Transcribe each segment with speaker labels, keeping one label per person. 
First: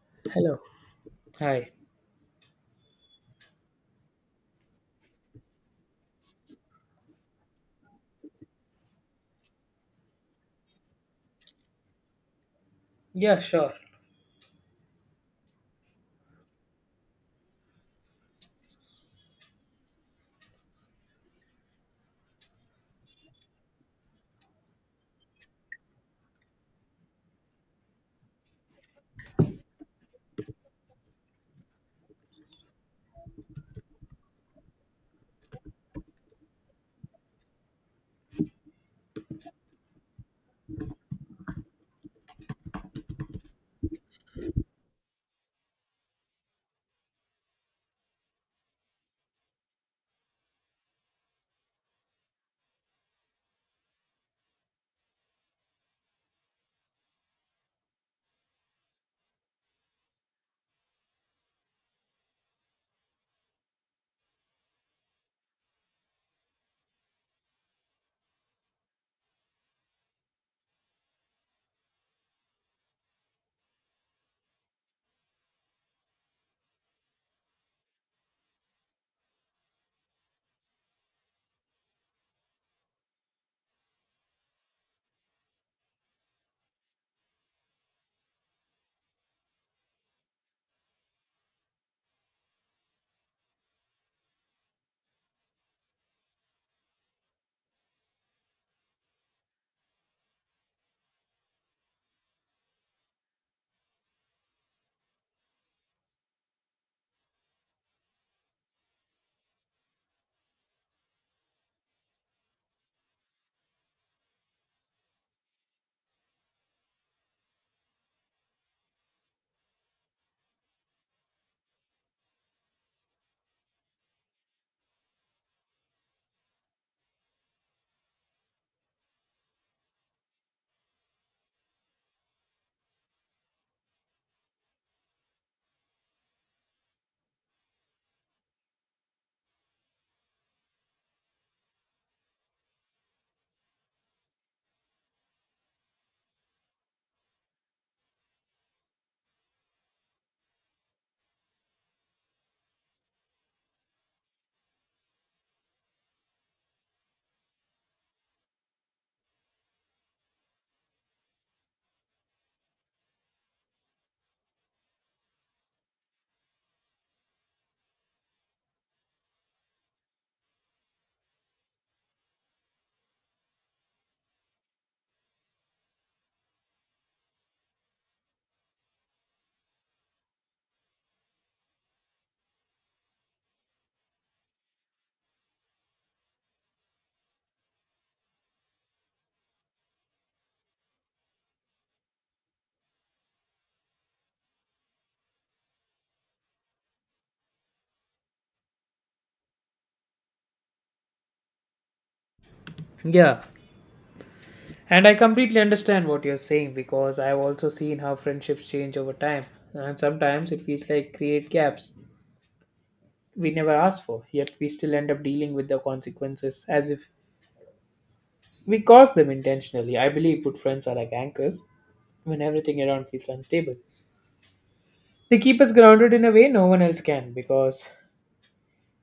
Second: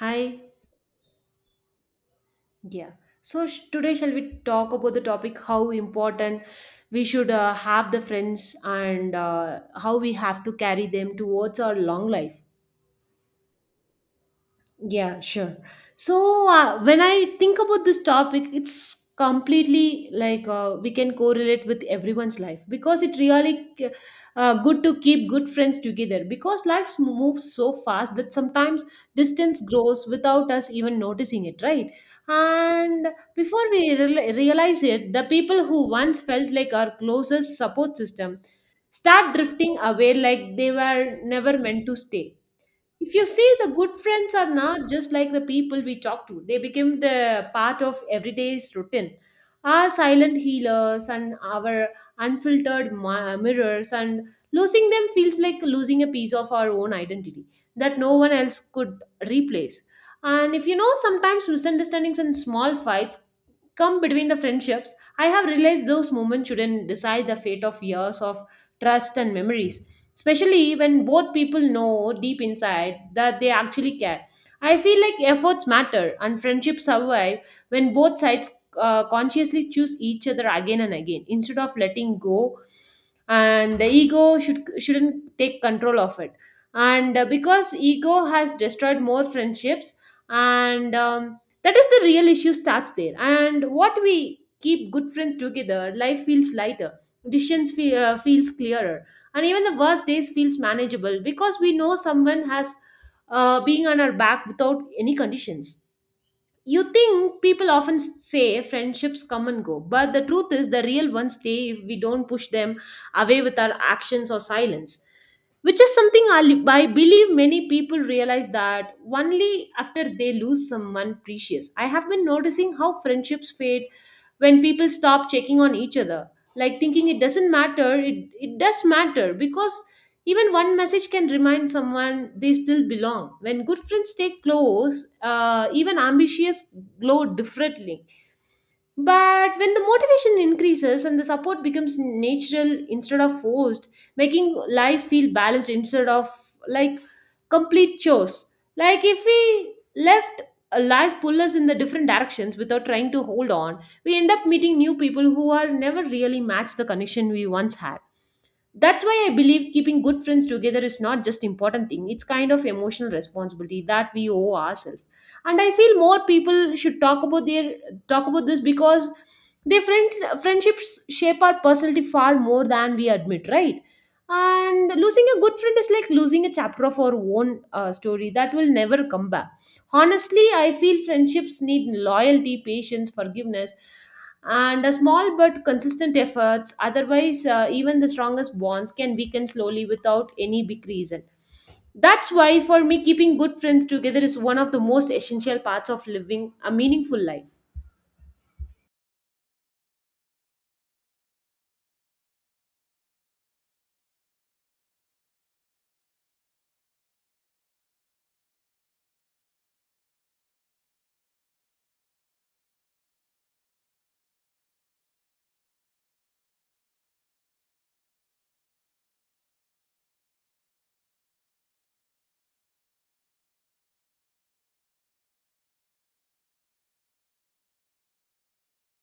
Speaker 1: Hi.
Speaker 2: Hello. Hi.
Speaker 1: Yeah. So today shall we talk about the topic how important we should have the friends and how we have to carry them towards our long life?
Speaker 2: Yeah, sure.
Speaker 1: Yeah, sure. So when I think about this topic, it's completely like we can correlate with everyone's life because it really good to keep good friends together because life moves so fast that sometimes distance grows without us even noticing it, right? And before we realize it, the people who once felt like our closest support system start drifting away like they were never meant to stay. If you see, the good friends are not just like the people we talk to, they become the part of everyday's routine. Our silent healers and our unfiltered mirrors, and losing them feels like losing a piece of our own identity that no one else could replace. And if you know, sometimes misunderstandings and small fights come between the friendships. I have realized those moments shouldn't decide the fate of years of trust and memories, especially when both people know deep inside that they actually care. I feel like efforts matter and friendships survive when both sides consciously choose each other again and again instead of letting go, and the ego shouldn't take control of it, and because ego has destroyed more friendships. And that is the real issue starts there. And what we keep good friends together, life feels lighter, decisions feels clearer, and even the worst days feels manageable because we know someone has being on our back without any conditions. You think people often say friendships come and go, but the truth is the real ones stay if we don't push them away with our actions or silence. Which is something I believe many people realize that only after they lose someone precious. I have been noticing how friendships fade when people stop checking on each other, like thinking it doesn't matter. It does matter because even one message can remind someone they still belong. When good friends stay close, even ambitious glow differently. But when the motivation increases and the support becomes natural instead of forced, making life feel balanced instead of like complete chores. Like, if we left a life pull us in the different directions without trying to hold on, we end up meeting new people who are never really match the connection we once had. That's why I believe keeping good friends together is not just important thing. It's kind of emotional responsibility that we owe ourselves. And I feel more people should talk about this because the friendships shape our personality far more than we admit, right? And losing a good friend is like losing a chapter of our own story that will never come back. Honestly, I feel friendships need loyalty, patience, forgiveness, and a small but consistent efforts. Otherwise, even the strongest bonds can weaken slowly without any big reason. That's why, for me, keeping good friends together is one of the most essential parts of living a meaningful life.
Speaker 2: Yeah. And I completely understand what you're saying because I've also seen how friendships change over time. And sometimes it feels like create gaps we never asked for, yet we still end up dealing with the consequences as if we caused them intentionally. I believe good friends are like anchors when everything around feels unstable. They keep us grounded in a way no one else can because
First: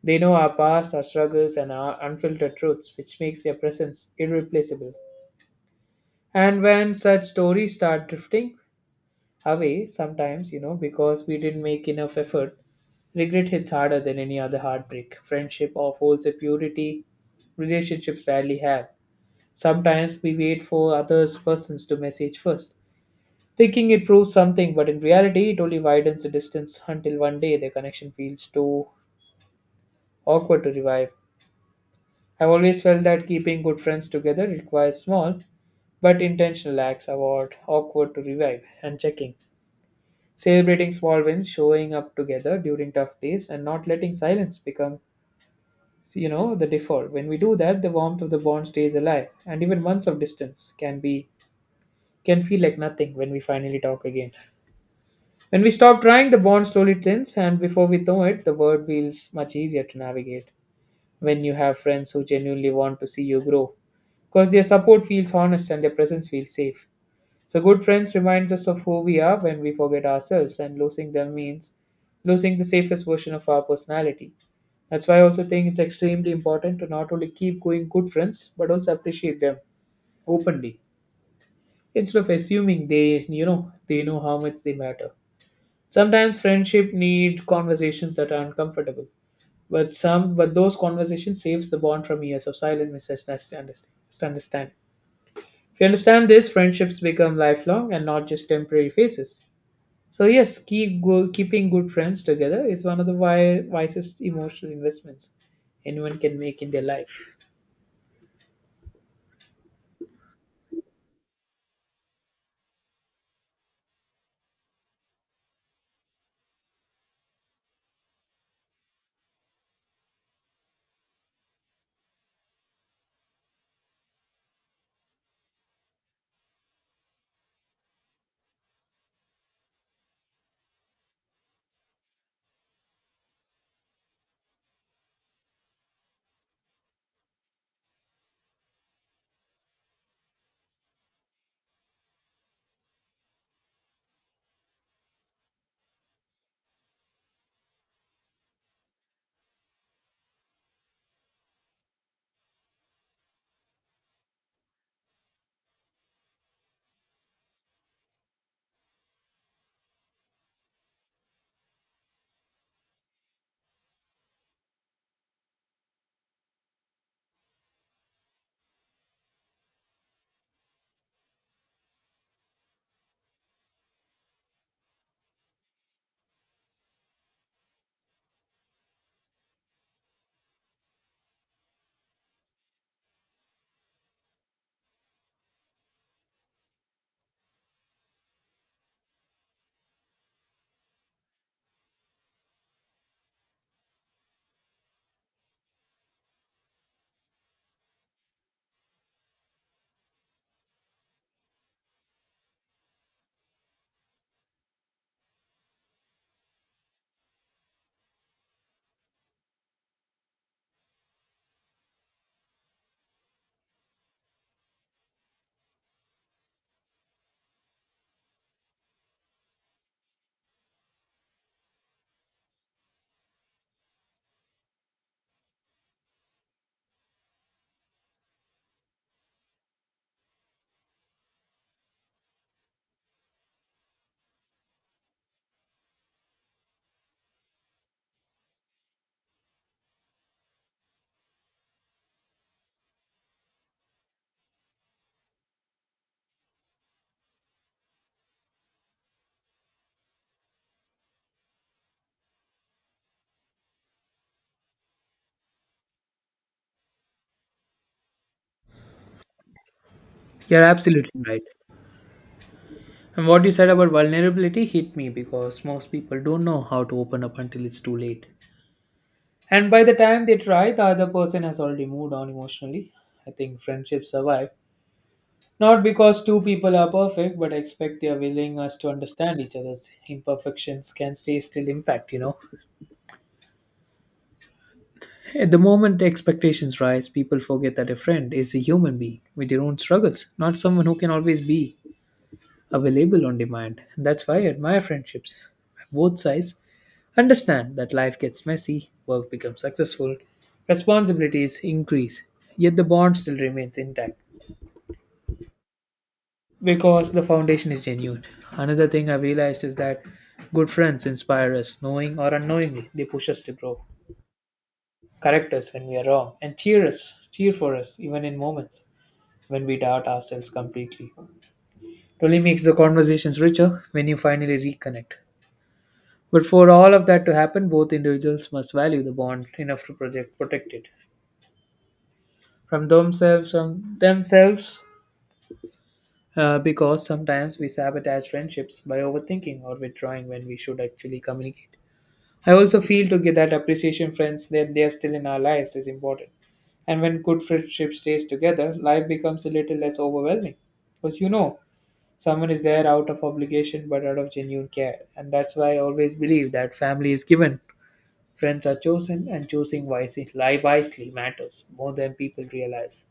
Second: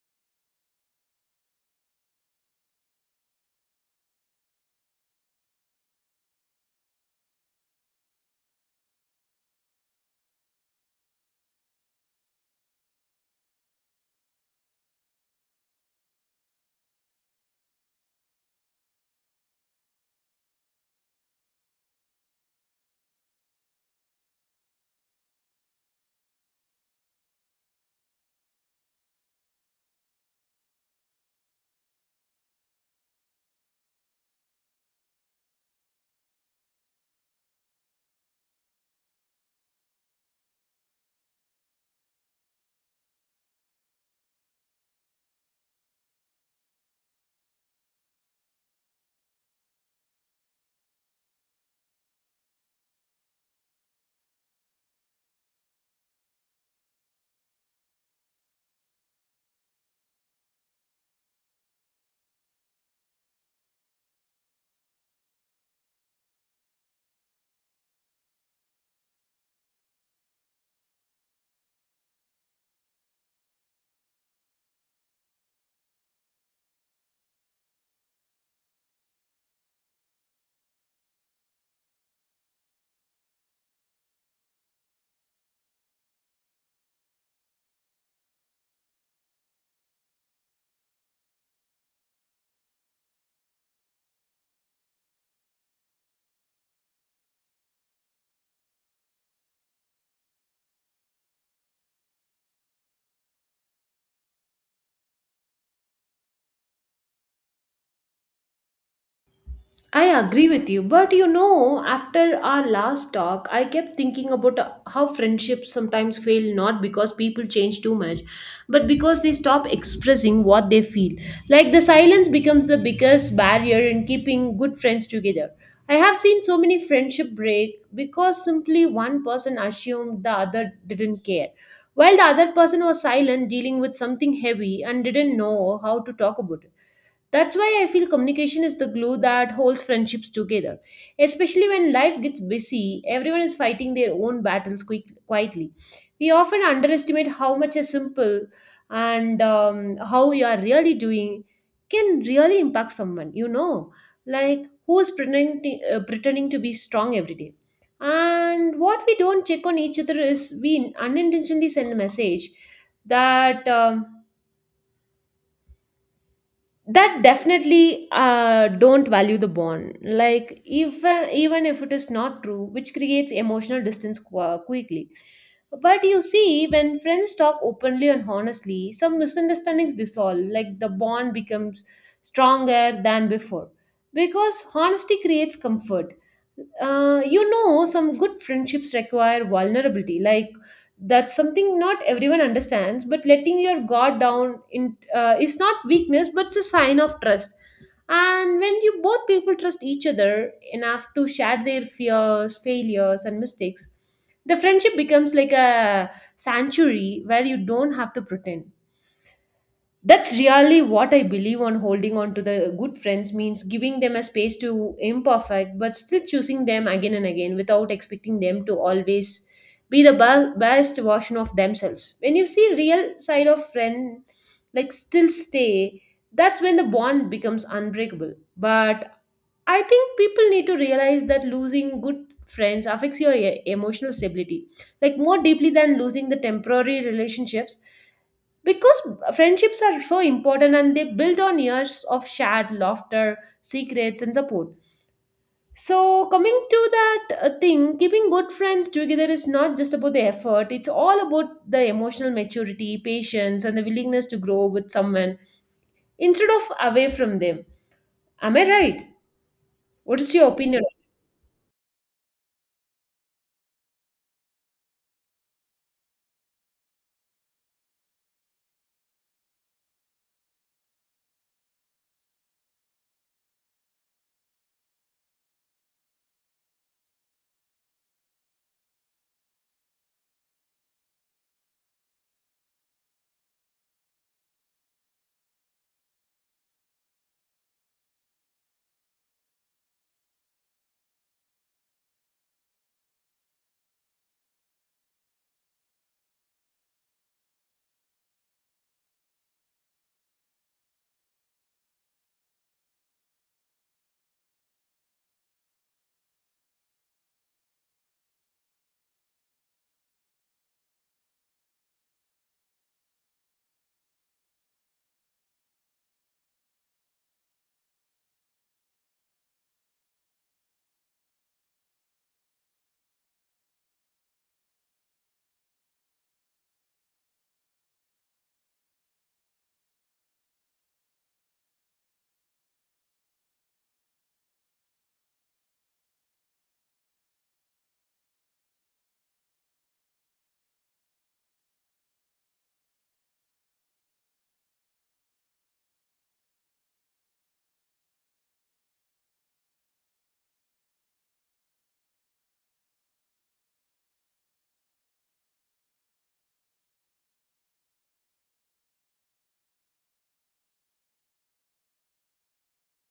Speaker 2: they know our past, our struggles, and our unfiltered truths, which makes their presence irreplaceable. And when such stories start drifting away, sometimes, because we didn't make enough effort, regret hits harder than any other heartbreak. Friendship of holds a purity relationships rarely have. Sometimes we wait for others persons to message first, thinking it proves something, but in reality it only widens the distance until one day the connection feels too awkward to revive. I've always felt that keeping good friends together requires small but intentional acts about awkward to revive and checking. Celebrating small wins, showing up together during tough days, and not letting silence become the default. When we do that, the warmth of the bond stays alive, and even months of distance can feel like nothing when we finally talk again. When we stop trying, the bond slowly thins, and before we know it, the world feels much easier to navigate. When you have friends who genuinely want to see you grow, because their support feels honest and their presence feels safe. So, good friends remind us of who we are when we forget ourselves, and losing them means losing the safest version of our personality. That's why I also think it's extremely important to not only keep going good friends, but also appreciate them openly instead of assuming they, they know how much they matter. Sometimes friendship need conversations that are uncomfortable, but those conversations saves the bond from years of silent misunderstanding. If you understand this, friendships become lifelong and not just temporary phases. So yes, keeping good friends together is one of the wisest emotional investments anyone can make in their life.
Speaker 1: I agree with you, but you know, after our last talk, I kept thinking about how friendships sometimes fail not because people change too much, but because they stop expressing what they feel. Like, the silence becomes the biggest barrier in keeping good friends together. I have seen so many friendship break because simply one person assumed the other didn't care, while the other person was silent, dealing with something heavy and didn't know how to talk about it. That's why I feel communication is the glue that holds friendships together. Especially when life gets busy, everyone is fighting their own battles quietly. We often underestimate how much a simple and how you are really doing can really impact someone, like who is pretending to be strong every day. And what we don't check on each other is we unintentionally send a message that. That definitely don't value the bond like even if it is not true, which creates emotional distance quickly. But you see, when friends talk openly and honestly, some misunderstandings dissolve, like the bond becomes stronger than before because honesty creates comfort. Some good friendships require vulnerability. Like, that's something not everyone understands. But letting your guard down in is not weakness, but it's a sign of trust. And when you both people trust each other enough to share their fears, failures, and mistakes, the friendship becomes like a sanctuary where you don't have to pretend. That's really what I believe on holding on to the good friends means giving them a space to imperfect but still choosing them again and again without expecting them to always be the best version of themselves. When you see real side of friend, like, still stay, that's when the bond becomes unbreakable. But I think people need to realize that losing good friends affects your emotional stability, like, more deeply than losing the temporary relationships because friendships are so important and they build on years of shared laughter, secrets, and support. So coming to that thing, keeping good friends together is not just about the effort, it's all about the emotional maturity, patience, and the willingness to grow with someone instead of away from them. Am I right? What is your
Speaker 2: You're
Speaker 1: opinion?
Speaker 2: absolutely right. And what you said about vulnerability hit me because most people don't know how to open up until it's too late. And by the time they try, the other person has already moved on emotionally. I think friendships survive not because two people are perfect, but I expect their willingness to understand each other's imperfections can stay still impact. At the moment expectations rise, people forget that a friend is a human being with their own struggles, not someone who can always be available on demand. That's why I admire friendships. Both sides understand that life gets messy, work becomes successful, responsibilities increase, yet the bond still remains intact because the foundation is genuine. Another thing I've realized is that good friends inspire us, knowing or unknowingly. They push us to grow, correct us when we are wrong, and cheer for us even in moments when we doubt ourselves completely. It only makes the conversations richer when you finally reconnect. But for all of that to happen, both individuals must value the bond enough to protect it from themselves, because sometimes we sabotage friendships by overthinking or withdrawing when we should actually communicate. I also feel to get that appreciation, friends, that they are still in our lives is important. And when good friendship stays together, life becomes a little less overwhelming. Because you know, Someone is there out of obligation but out of genuine care. And that's why I always believe that family is given, friends are chosen, and choosing wisely matters more than people realize.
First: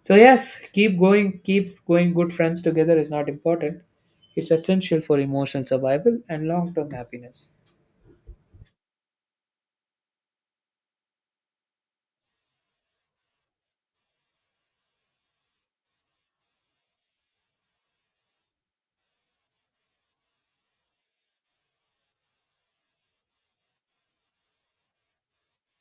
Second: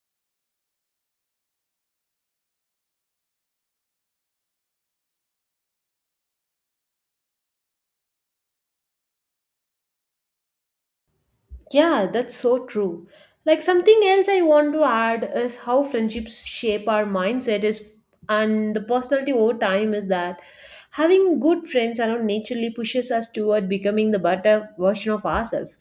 Speaker 2: So, yes, Keep going. Good friends together is not important, it's essential for emotional survival and long term happiness.
Speaker 1: Yeah, that's so true. Like, something else I want to add is how friendships shape our mindset is and the personality over time is that having good friends around naturally pushes us toward becoming the better version of ourselves.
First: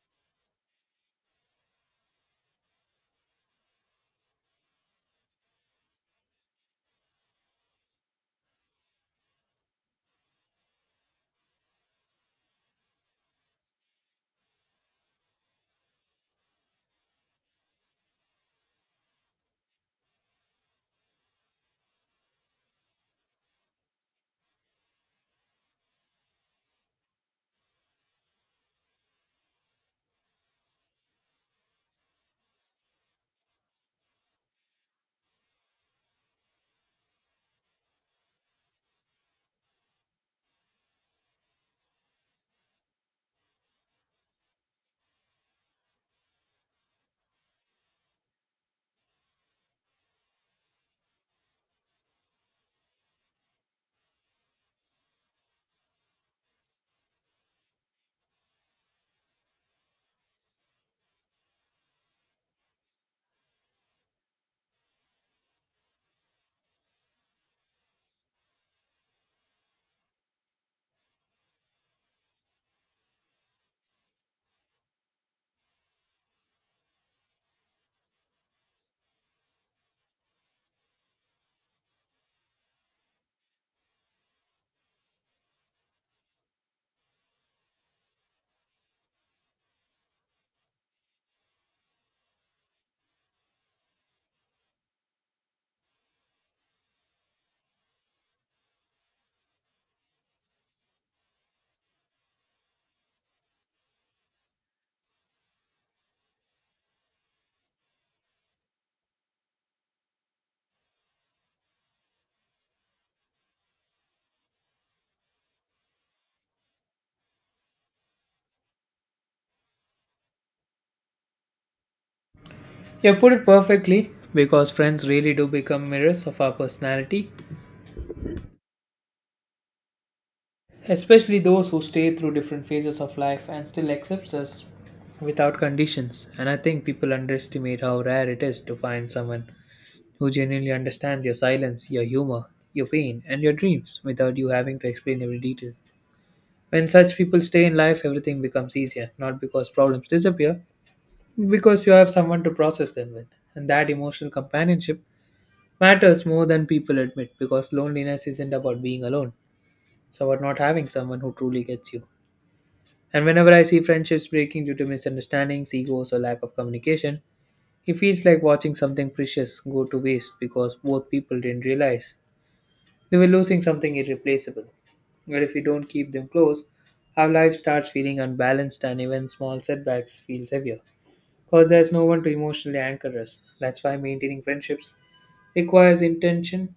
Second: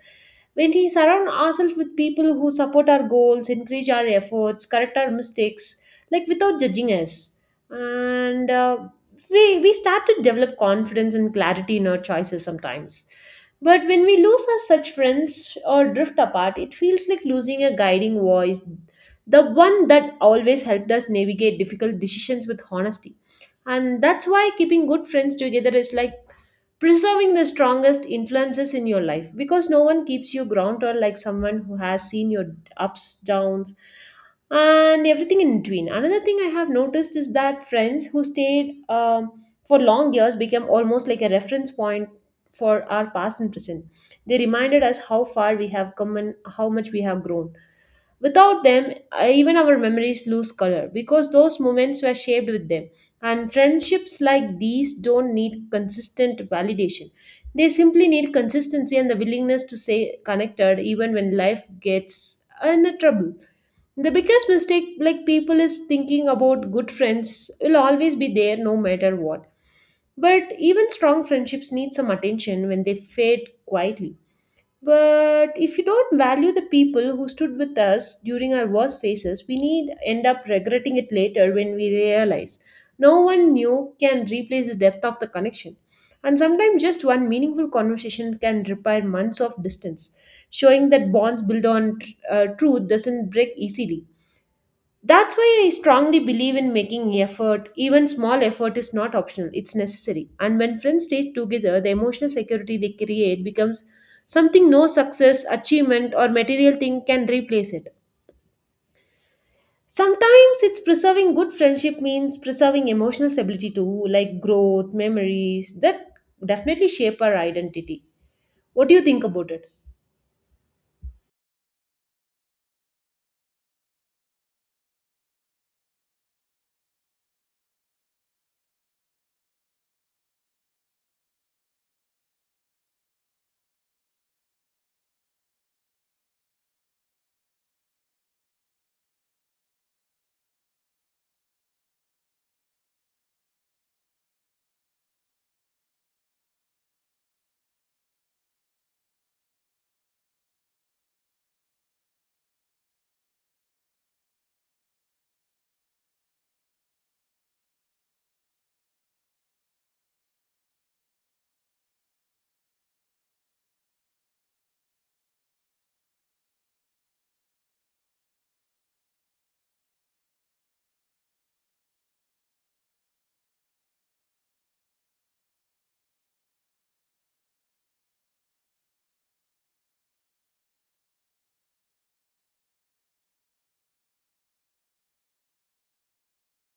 Speaker 1: When we surround ourselves with people who support our goals, encourage our efforts, correct our mistakes, like without judging us, and we start to develop confidence and clarity in our choices sometimes. But when we lose our such friends or drift apart, it feels like losing a guiding voice, the one that always helped us navigate difficult decisions with honesty. And that's why keeping good friends together is like preserving the strongest influences in your life because no one keeps you grounded like someone who has seen your ups, downs, and everything in between. Another thing I have noticed is that friends who stayed for long years became almost like a reference point for our past and present. They reminded us how far we have come and how much we have grown. Without them, even our memories lose color because those moments were shaped with them. And friendships like these don't need consistent validation. They simply need consistency and the willingness to stay connected even when life gets in a trouble. The biggest mistake like people is thinking about good friends will always be there no matter what. But even strong friendships need some attention when they fade quietly. But if you don't value the people who stood with us during our worst phases, we need end up regretting it later when we realize no one new can replace the depth of the connection. And sometimes just one meaningful conversation can repair months of distance, showing that bonds built on truth doesn't break easily. That's why I strongly believe in making effort. Even small effort is not optional, it's necessary. And when friends stay together, the emotional security they create becomes something no success, achievement, or material thing can replace it. Sometimes it's preserving good friendship means preserving emotional stability too, like growth, memories that definitely shape our identity. What do you think about it?
Speaker 2: You have put it perfectly because friends really do become mirrors of our personality, especially those who stay through different phases of life and still accepts us without conditions. And I think people underestimate how rare it is to find someone who genuinely understands your silence, your humor, your pain, and your dreams without you having to explain every detail. When such people stay in life, everything becomes easier, not because problems disappear, because you have someone to process them with. And that emotional companionship matters more than people admit, because loneliness isn't about being alone, it's about not having someone who truly gets you. And whenever I see friendships breaking due to misunderstandings, egos, or lack of communication, it feels like watching something precious go to waste because both people didn't realize they were losing something irreplaceable. But if we don't keep them close, our life starts feeling unbalanced and even small setbacks feels heavier. Because there's no one to emotionally anchor us. That's why maintaining friendships requires intention,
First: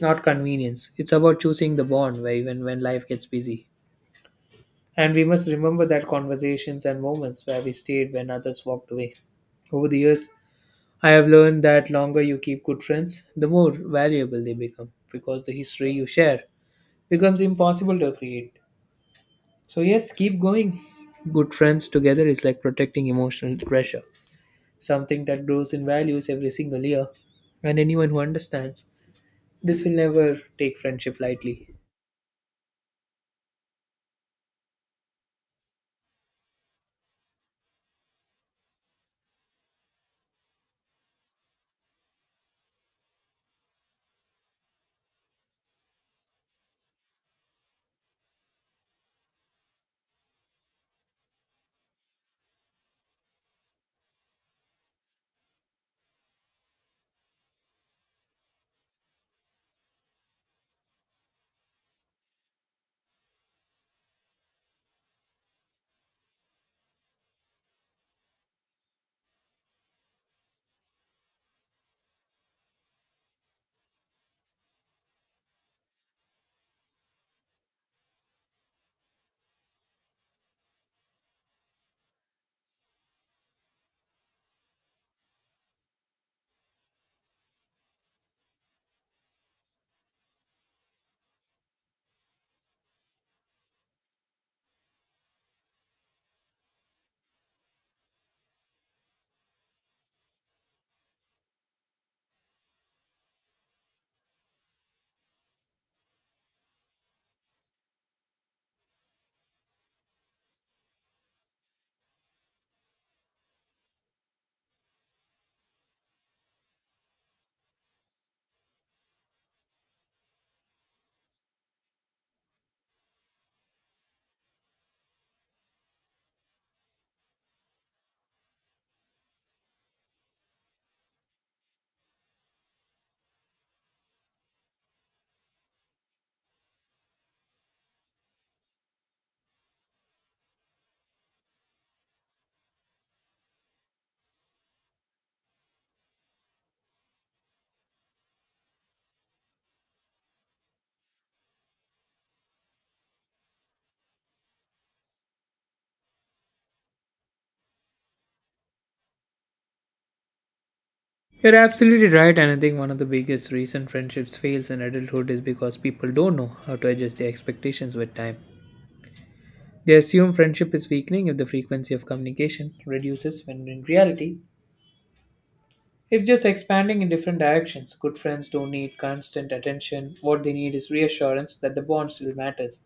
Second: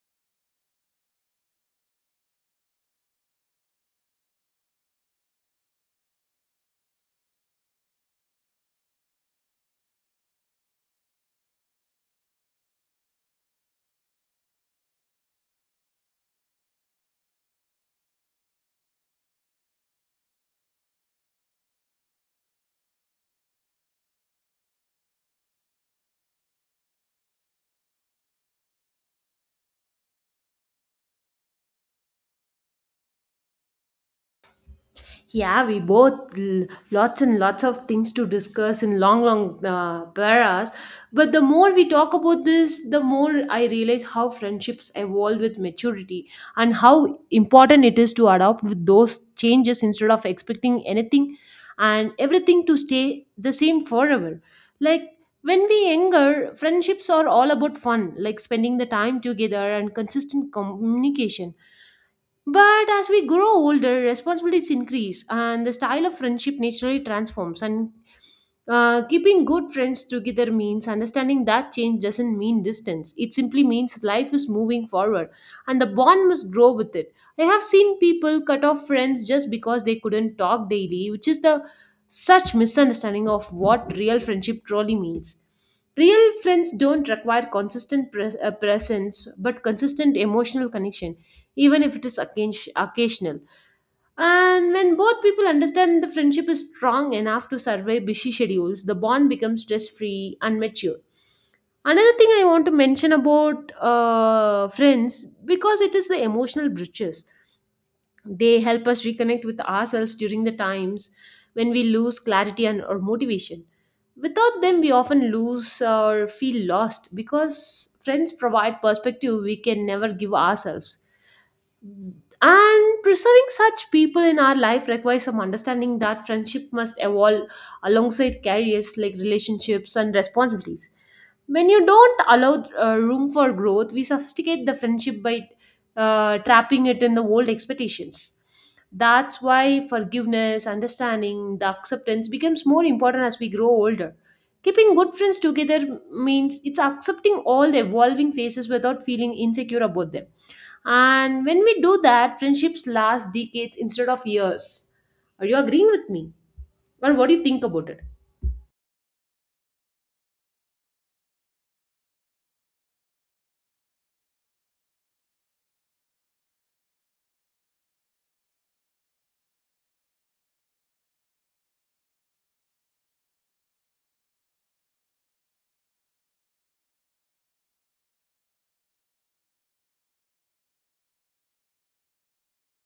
Speaker 2: not convenience. It's about choosing the bond where even when life gets busy, and we must remember that conversations and moments where we stayed when others walked away. Over the years, I have learned that longer you keep good friends, the more valuable they become because the history you share becomes impossible to create. So, yes, keep going. Good friends together is like protecting emotional treasure, something that grows in values every single year. And anyone who understands this will never take friendship lightly.
Speaker 1: Yeah, we both lots and lots of things to discuss in long, long paras. But the more we talk about this, the more I realize how friendships evolve with maturity and how important it is to adopt with those changes instead of expecting anything and everything to stay the same forever. Like, when we younger, friendships are all about fun, like spending the time together and consistent communication. But as we grow older, responsibilities increase and the style of friendship naturally transforms. And keeping good friends together means understanding that change doesn't mean distance. It simply means life is moving forward and the bond must grow with it. I have seen people cut off friends just because they couldn't talk daily, which is the such misunderstanding of what real friendship truly means. Real friends don't require consistent presence but consistent emotional connection, even if it is occasional. And when both people understand the friendship is strong enough to survive busy schedules, the bond becomes stress free and mature. Another thing I want to mention about friends because it is the emotional bridges. They help us reconnect with ourselves during the times when we lose clarity and or motivation. Without them, we often lose or feel lost because friends provide perspective we can never give ourselves, and preserving such people in our life requires some understanding that friendship must evolve alongside careers like relationships and responsibilities. When you don't allow room for growth, we sophisticate the friendship by trapping it in the old expectations. That's why forgiveness, understanding, the acceptance becomes more important as we grow older. Keeping good friends together means it's accepting all the evolving phases without feeling insecure about them, and when we do that, friendships last decades instead of years. Are you agreeing with me? Or what do you think about it?
Speaker 2: You're absolutely right, and I think one of the biggest reason friendships fails in adulthood is because people don't know how to adjust their expectations with time. They assume friendship is weakening if the frequency of communication reduces, when in reality, it's just expanding in different directions. Good friends don't need constant attention. What they need is reassurance that the bond still matters,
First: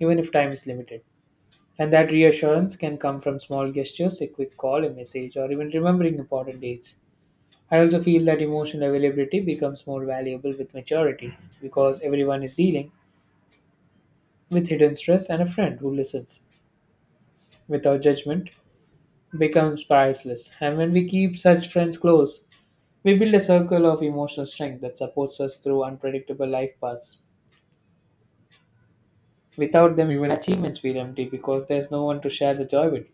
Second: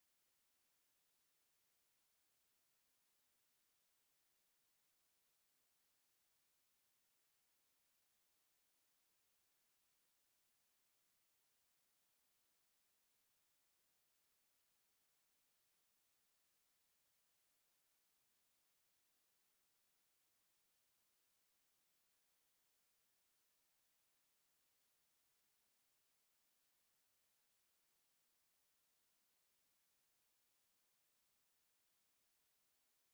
Speaker 2: even if time is limited. And that reassurance can come from small gestures, a quick call, a message, or even remembering important dates. I also feel that emotional availability becomes more valuable with maturity because everyone is dealing with hidden stress and a friend who listens without judgment becomes priceless. And when we keep such friends close, we build a circle of emotional strength that supports us through unpredictable life paths. Without them, even achievements feel empty because there's no one to share the joy with.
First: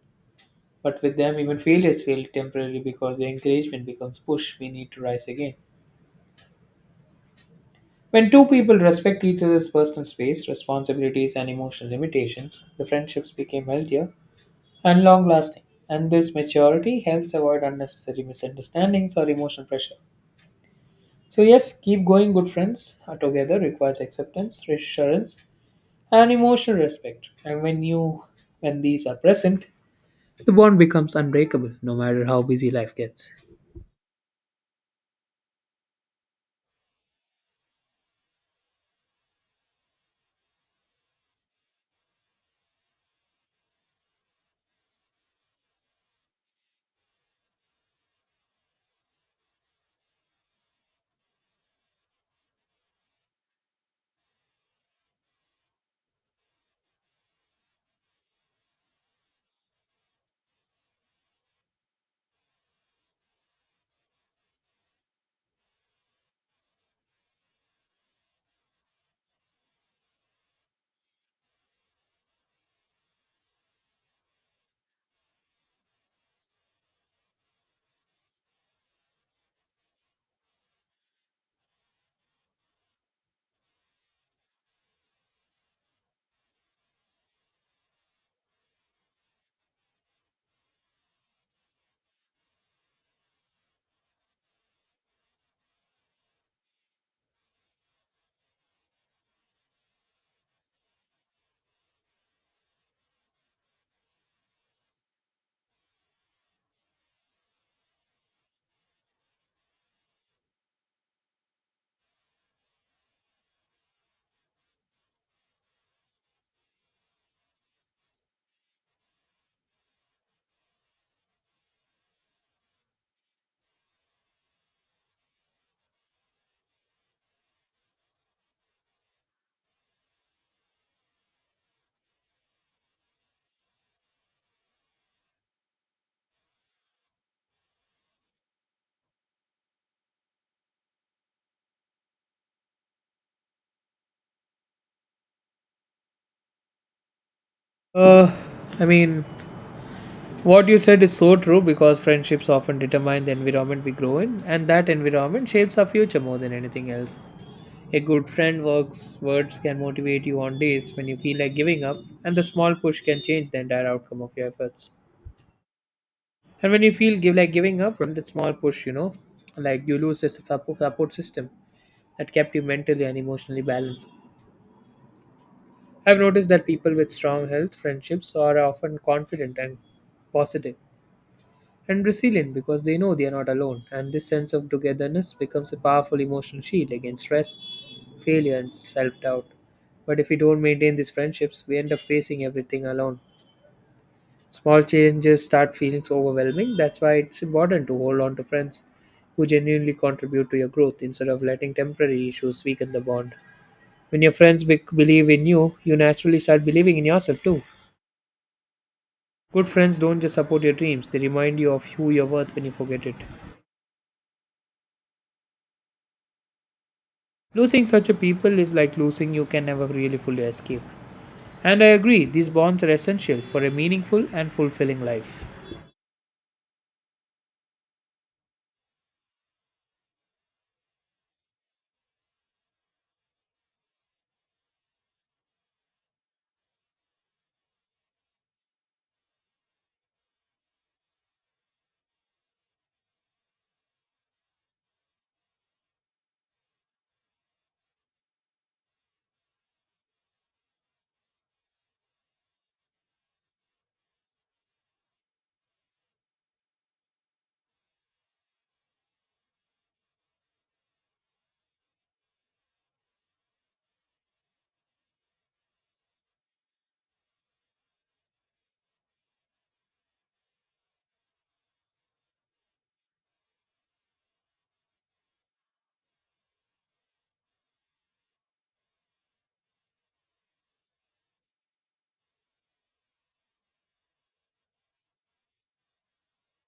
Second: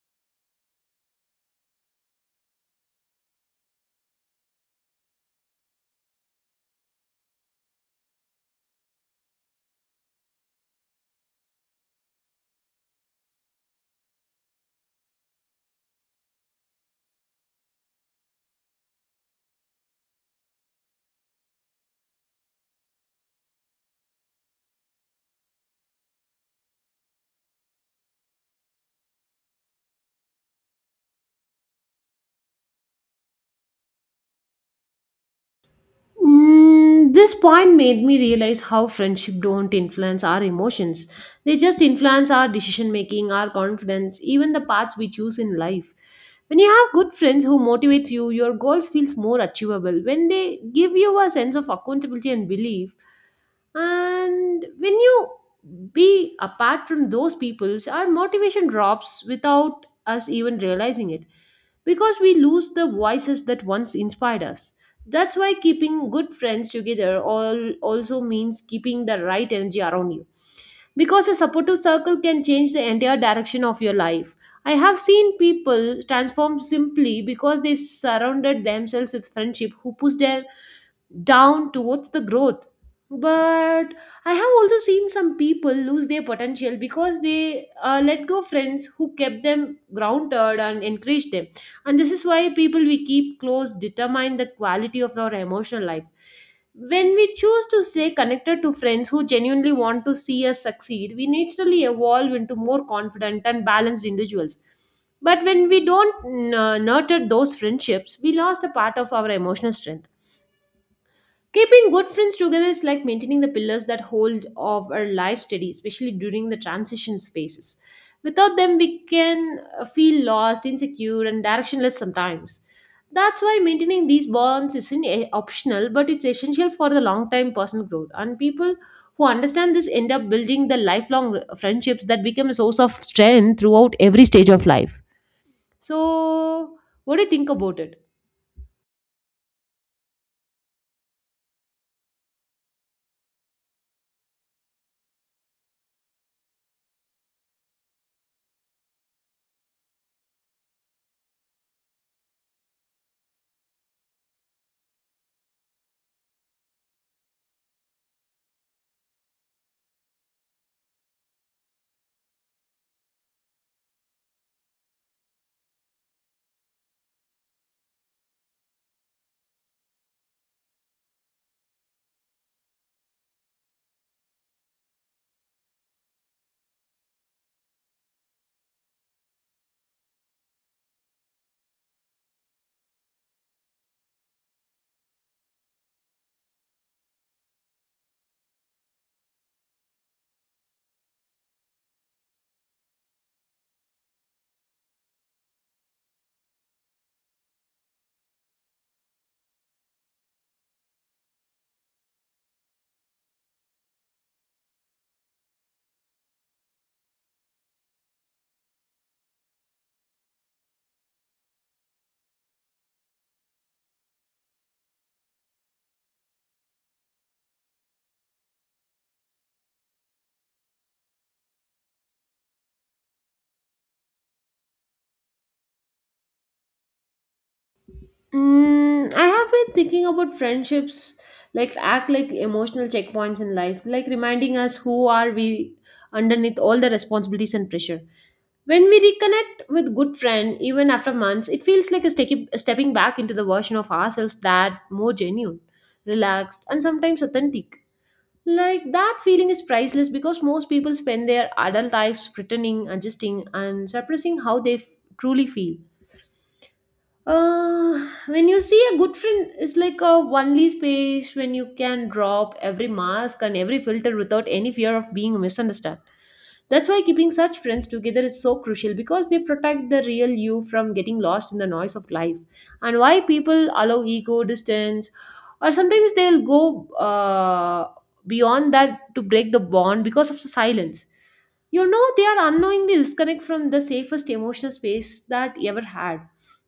Speaker 2: But with them, even failures feel temporary because the encouragement becomes push we need to rise again. When two people respect each other's personal space, responsibilities, and emotional limitations, the friendships become healthier and long lasting. And this maturity helps avoid unnecessary misunderstandings or emotional pressure. So, yes, keep going, good friends. Are Together requires acceptance, reassurance, and emotional respect. And when these are present, the bond becomes unbreakable no matter how busy life gets.
Speaker 1: Mm, this point made me realize how friendship don't influence our emotions. They just influence our decision making, our confidence, even the paths we choose in life. When you have good friends who motivates you, your goals feels more achievable. When they give you a sense of accountability and belief, and when you be apart from those peoples, our motivation drops without us even realizing it because we lose the voices that once inspired us. That's why keeping good friends together all also means keeping the right energy around you, because a supportive circle can change the entire direction of your life. I have seen people transform simply because they surrounded themselves with friendship who push them down towards the growth. But I have also seen some people lose their potential because they let go friends who kept them grounded and encouraged them. And this is why people we keep close determine the quality of our emotional life. When we choose to stay connected to friends who genuinely want to see us succeed, we naturally evolve into more confident and balanced individuals. But when we don't nurture those friendships, we lost a part of our emotional strength. Keeping good friends together is like maintaining the pillars that hold of our life steady, especially during the transition spaces. Without them, we can feel lost, insecure, and directionless sometimes. That's why maintaining these bonds isn't optional, but it's essential for the long time personal growth. And people who understand this end up building the lifelong friendships that become a source of strength throughout every stage of life. So, what do you think about it?
Speaker 2: Uh I mean, what you said is so true because friendships often determine the environment we grow in, and that environment shapes our future more than anything else. A good friend works words can motivate you on days when you feel like giving up, and the small push can change the entire outcome of your efforts. And when you feel give like giving up, remember that small push, like you lose a support system that kept you mentally and emotionally balanced. I've noticed that people with strong health friendships are often confident and positive and resilient because they know they are not alone. And this sense of togetherness becomes a powerful emotional shield against stress, failure, and self doubt. But if we don't maintain these friendships, we end up facing everything alone. Small changes start feeling overwhelming. That's why it's important to hold on to friends who genuinely contribute to your growth instead of letting temporary issues weaken the bond. When your friends believe in you, you naturally start believing in yourself too. Good friends don't just support your dreams, they remind you of who you're worth when you forget it. Losing such a people is like losing you can never really fully escape. And I agree, these bonds are essential for a meaningful and fulfilling life.
Speaker 1: Mm, I have been thinking about friendships like act like emotional checkpoints in life, like reminding us who are we underneath all the responsibilities and pressure. When we reconnect with good friend, even after months, it feels like a stepping back into the version of ourselves that more genuine, relaxed, and sometimes authentic. Like that feeling is priceless because most people spend their adult lives pretending, adjusting, and suppressing how they truly feel. When you see a good friend, it's like a only space when you can drop every mask and every filter without any fear of being misunderstood. That's why keeping such friends together is so crucial because they protect the real you from getting lost in the noise of life. And why people allow ego, distance, or sometimes they'll go beyond that to break the bond because of the silence. You know, they are unknowingly disconnect from the safest emotional space that you ever had.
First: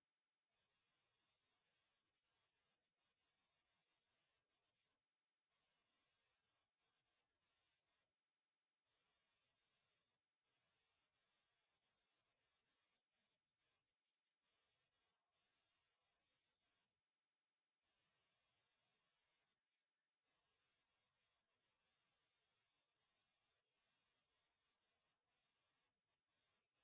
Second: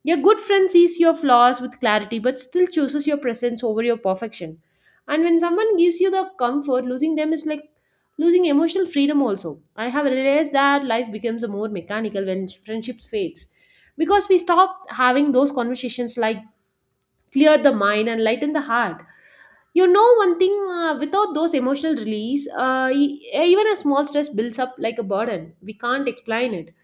Speaker 1: Your good friend sees your flaws with clarity but still chooses your presence over your perfection. And when someone gives you the comfort, losing them is like losing emotional freedom also. I have realized that life becomes more mechanical when friendships fades because we stop having those conversations like clear the mind and lighten the heart. You know one thing, without those emotional release, even a small stress builds up like a burden we can't explain it.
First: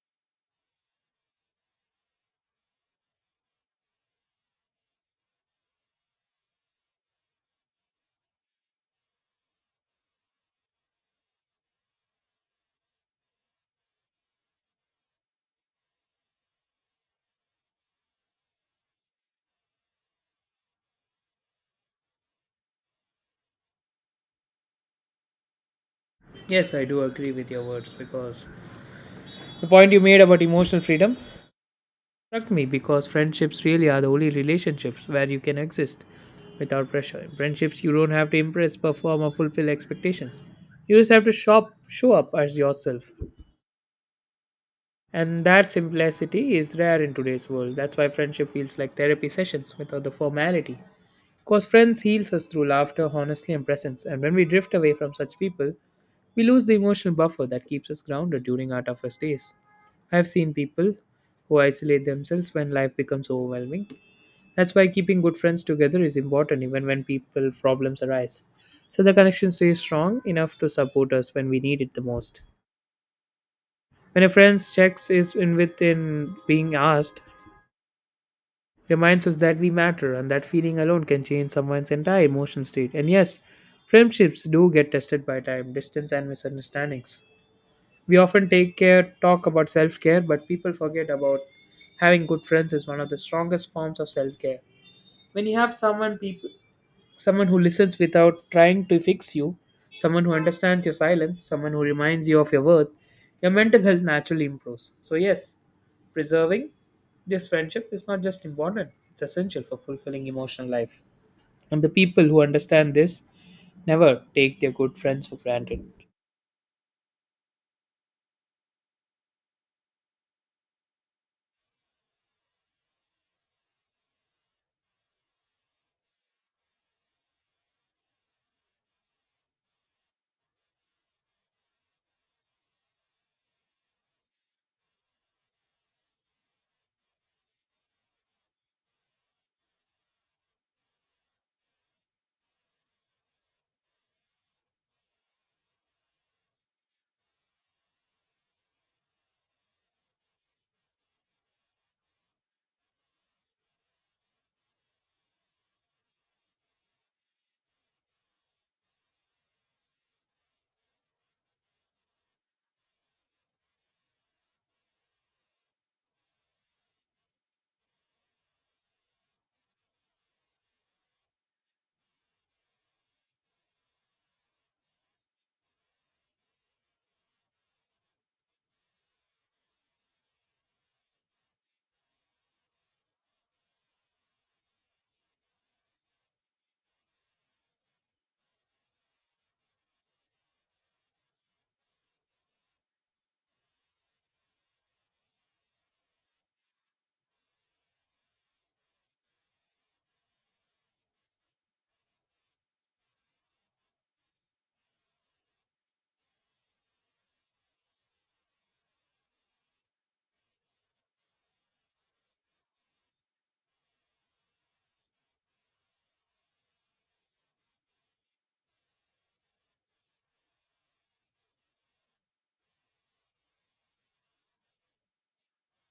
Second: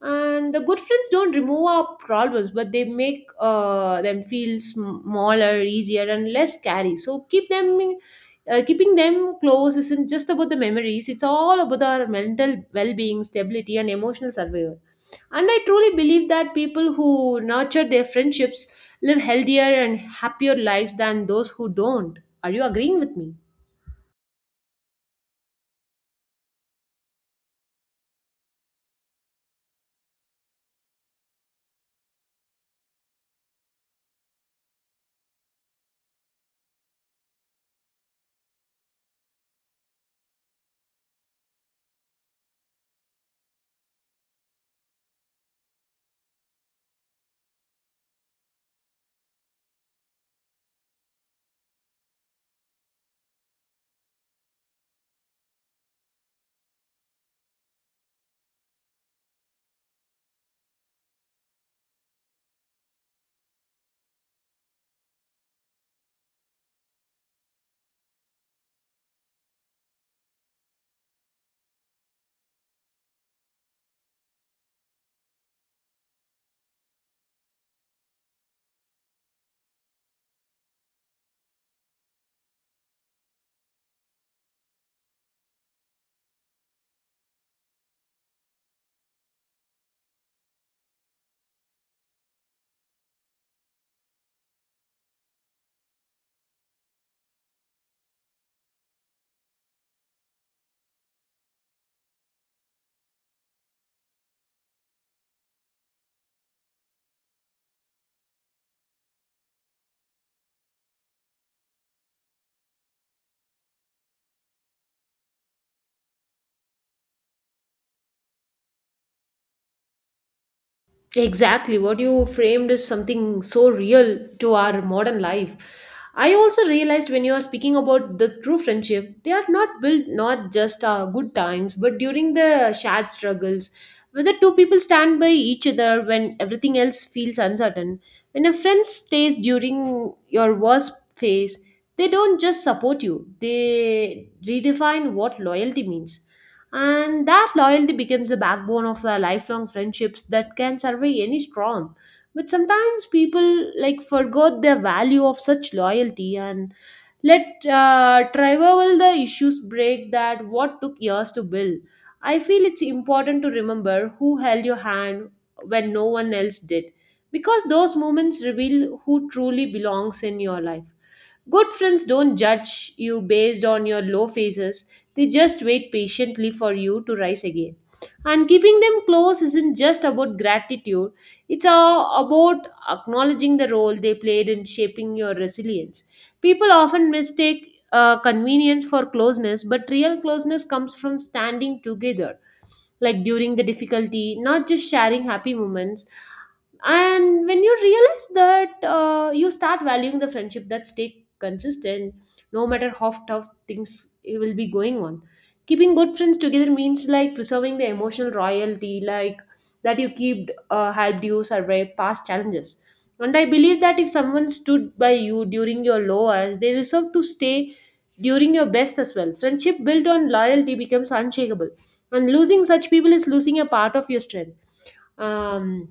Speaker 1: And the good friends don't remove our problems, but they make them feel smaller, easier, and less scary. So keeping them close isn't just about the memories, it's all about our mental well-being, stability, and emotional survival. And I truly believe that people who nurture their friendships live healthier and happier lives than those who don't. Are you agreeing with me?
Speaker 2: Yes, I do agree with your words because the point you made about emotional freedom struck me because friendships really are the only relationships where you can exist without pressure. In friendships, you don't have to impress, perform, or fulfill expectations. You just have to show up as yourself. And that simplicity is rare in today's world. That's why friendship feels like therapy sessions without the formality. Because friends heals us through laughter, honesty, and presence, and when we drift away from such people, we lose the emotional buffer that keeps us grounded during our toughest days. I have seen people who isolate themselves when life becomes overwhelming. That's why keeping good friends together is important even when people problems arise. So the connection stays strong enough to support us when we need it the most. When a friend checks is in within being asked, reminds us that we matter and that feeling alone can change someone's entire emotion state. And yes, friendships do get tested by time, distance, and misunderstandings. We often take care, talk about self care, but people forget about having good friends is one of the strongest forms of self care. When you have someone who listens without trying to fix you, someone who understands your silence, someone who reminds you of your worth, your mental health naturally improves. So, yes, preserving this friendship is not just important, it's essential for fulfilling emotional life. And the people who understand this never take their good friends for granted.
Speaker 1: Exactly. What you framed is something so real to our modern life. I also realized when you are speaking about the true friendship, they are not built not just good times, but during the shared struggles. Whether two people stand by each other when everything else feels uncertain, when a friend stays during your worst phase, they don't just support you, they redefine what loyalty means. And that loyalty becomes the backbone of the lifelong friendships that can survive any storm. But sometimes people like forgot the value of such loyalty and let travel the issues break that what took years to build. I feel it's important to remember who held your hand when no one else did, because those moments reveal who truly belongs in your life. Good friends don't judge you based on your low phases, they just wait patiently for you to rise again. And keeping them close isn't just about gratitude, it's about acknowledging the role they played in shaping your resilience. People often mistake convenience for closeness, but real closeness comes from standing together, like during the difficulty, not just sharing happy moments. And when you realize that, you start valuing the friendship that stay consistent no matter how tough things will be going on. Keeping good friends together means like preserving the emotional royalty, like that you keep helped you survive past challenges. And I believe that if someone stood by you during your lowest, they deserve to stay during your best as well. Friendship built on loyalty becomes unshakable, and losing such people is losing a part of your strength. um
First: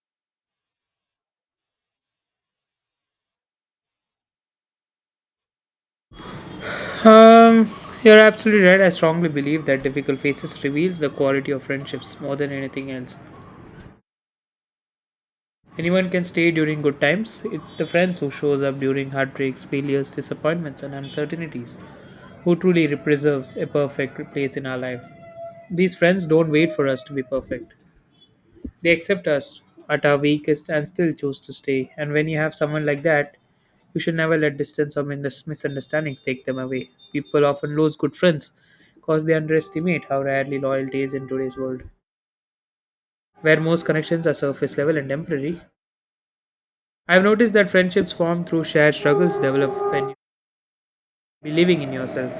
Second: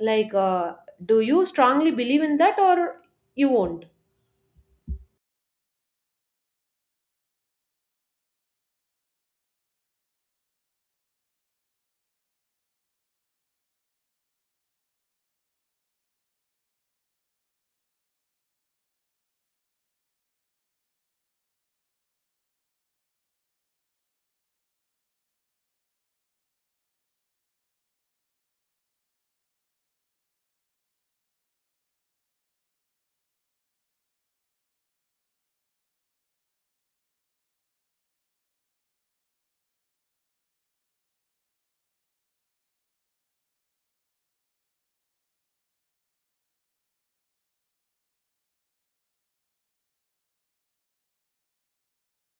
Speaker 1: like, uh, do you strongly believe in that, or you won't?
Speaker 2: Um, you're absolutely right. I strongly believe that difficult phases reveals the quality of friendships more than anything else. Anyone can stay during good times. It's the friends who shows up during heartbreaks, failures, disappointments, and uncertainties who truly preserves a perfect place in our life. These friends don't wait for us to be perfect. They accept us at our weakest and still choose to stay. And when you have someone like that, you should never let distance or misunderstandings take them away. People often lose good friends because they underestimate how rarely loyalty is in today's world, where most connections are surface level and temporary. I've noticed that friendships formed through shared struggles develop when you believing in yourself.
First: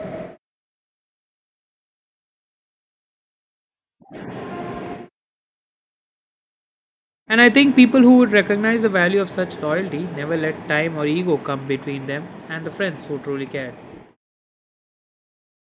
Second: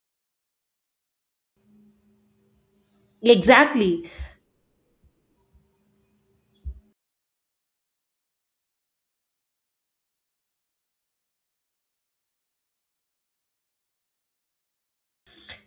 Speaker 1: Exactly.
Speaker 2: And I think people who would recognize the value of such loyalty never let time or ego come between them and the friends who truly cared.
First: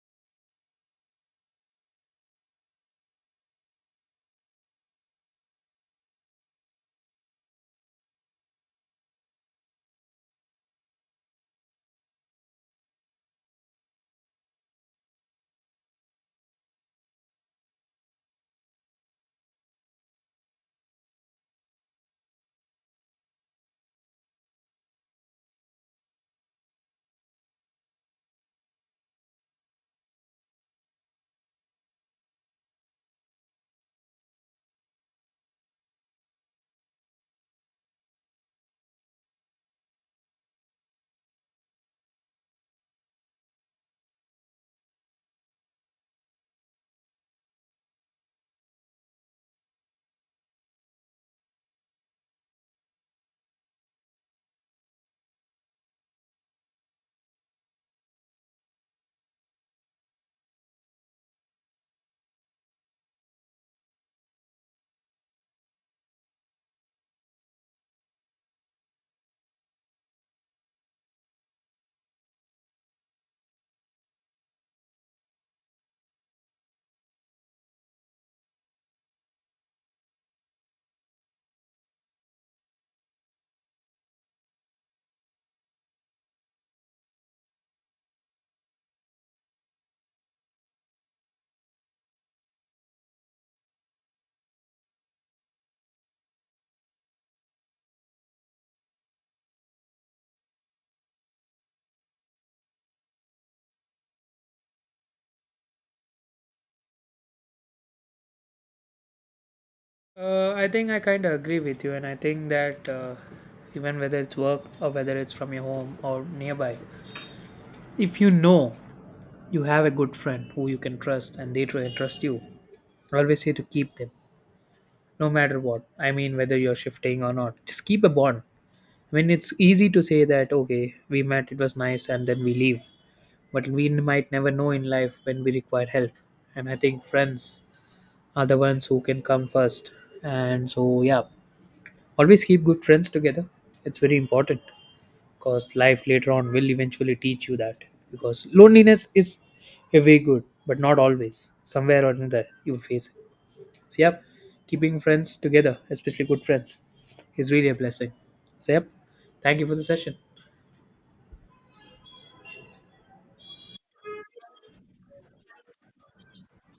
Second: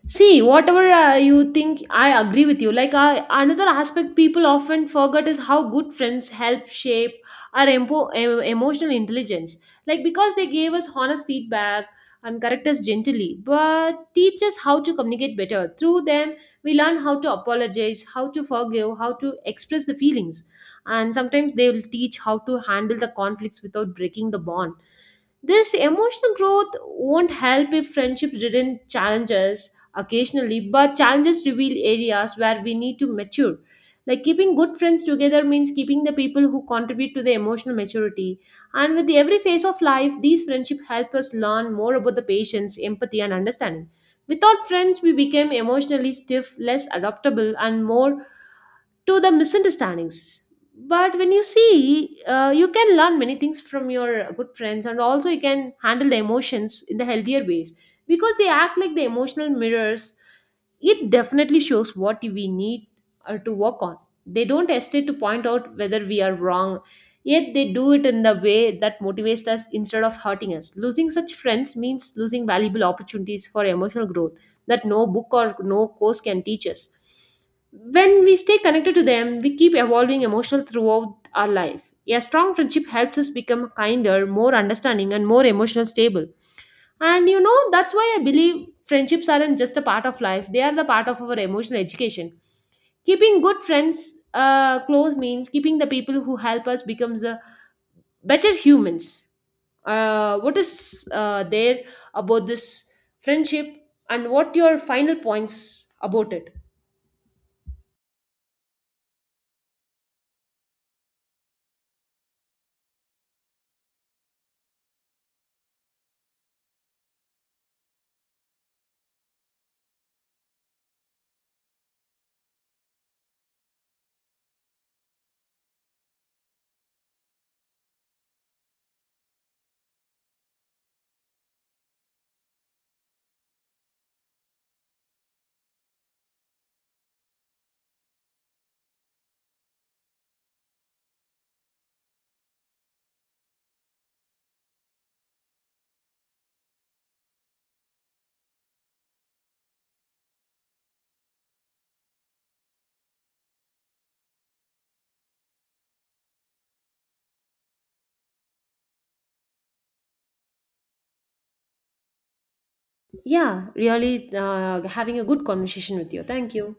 Speaker 1: See, whatever you think, I agree with you. Like another aspect people often forget is how good friends help shape our emotional intelligence. Like because they gave us honest feedback and correct us gently, but teach us how to communicate better. Through them, we learn how to apologize, how to forgive, how to express the feelings, and sometimes they will teach how to handle the conflicts without breaking the bond. This emotional growth won't help if friendships didn't challenge us occasionally, but challenges reveal areas where we need to mature. Like keeping good friends together means keeping the people who contribute to the emotional maturity. And with the every phase of life, these friendships help us learn more about the patience, empathy, and understanding. Without friends, we became emotionally stiff, less adaptable, and more to the misunderstandings. But when you see, you can learn many things from your good friends and also you can handle the emotions in the healthier ways, because they act like the emotional mirrors. It definitely shows what we need to work on. They don't hesitate to point out whether we are wrong, yet they do it in the way that motivates us instead of hurting us. Losing such friends means losing valuable opportunities for emotional growth that no book or no course can teach us. When we stay connected to them, we keep evolving emotional throughout our life. A strong friendship helps us become kinder, more understanding, and more emotional stable. And you know, that's why I believe friendships aren't just a part of life, they are the part of our emotional education. Keeping good friends close means keeping the people who help us becomes the better humans. What is there about this friendship, and what your final points about it?
Speaker 2: I think I kind of agree with you, and I think that even whether it's work or whether it's from your home or nearby, if you know you have a good friend who you can trust and they trust you, always say to keep them no matter what. I mean, whether you're shifting or not, just keep a bond when it's easy to say that okay we met it was nice and then we leave, but we might never know in life when we require help. And I think friends are the ones who can come first. And so yeah, always keep good friends together, it's very important, because life later on will eventually teach you that, because loneliness is a way good but not always, somewhere or another you will face it. So yeah, keeping friends together, especially good friends, is really a blessing. So yep, thank you for the session.
Speaker 1: Yeah, really having a good conversation with you. Thank you.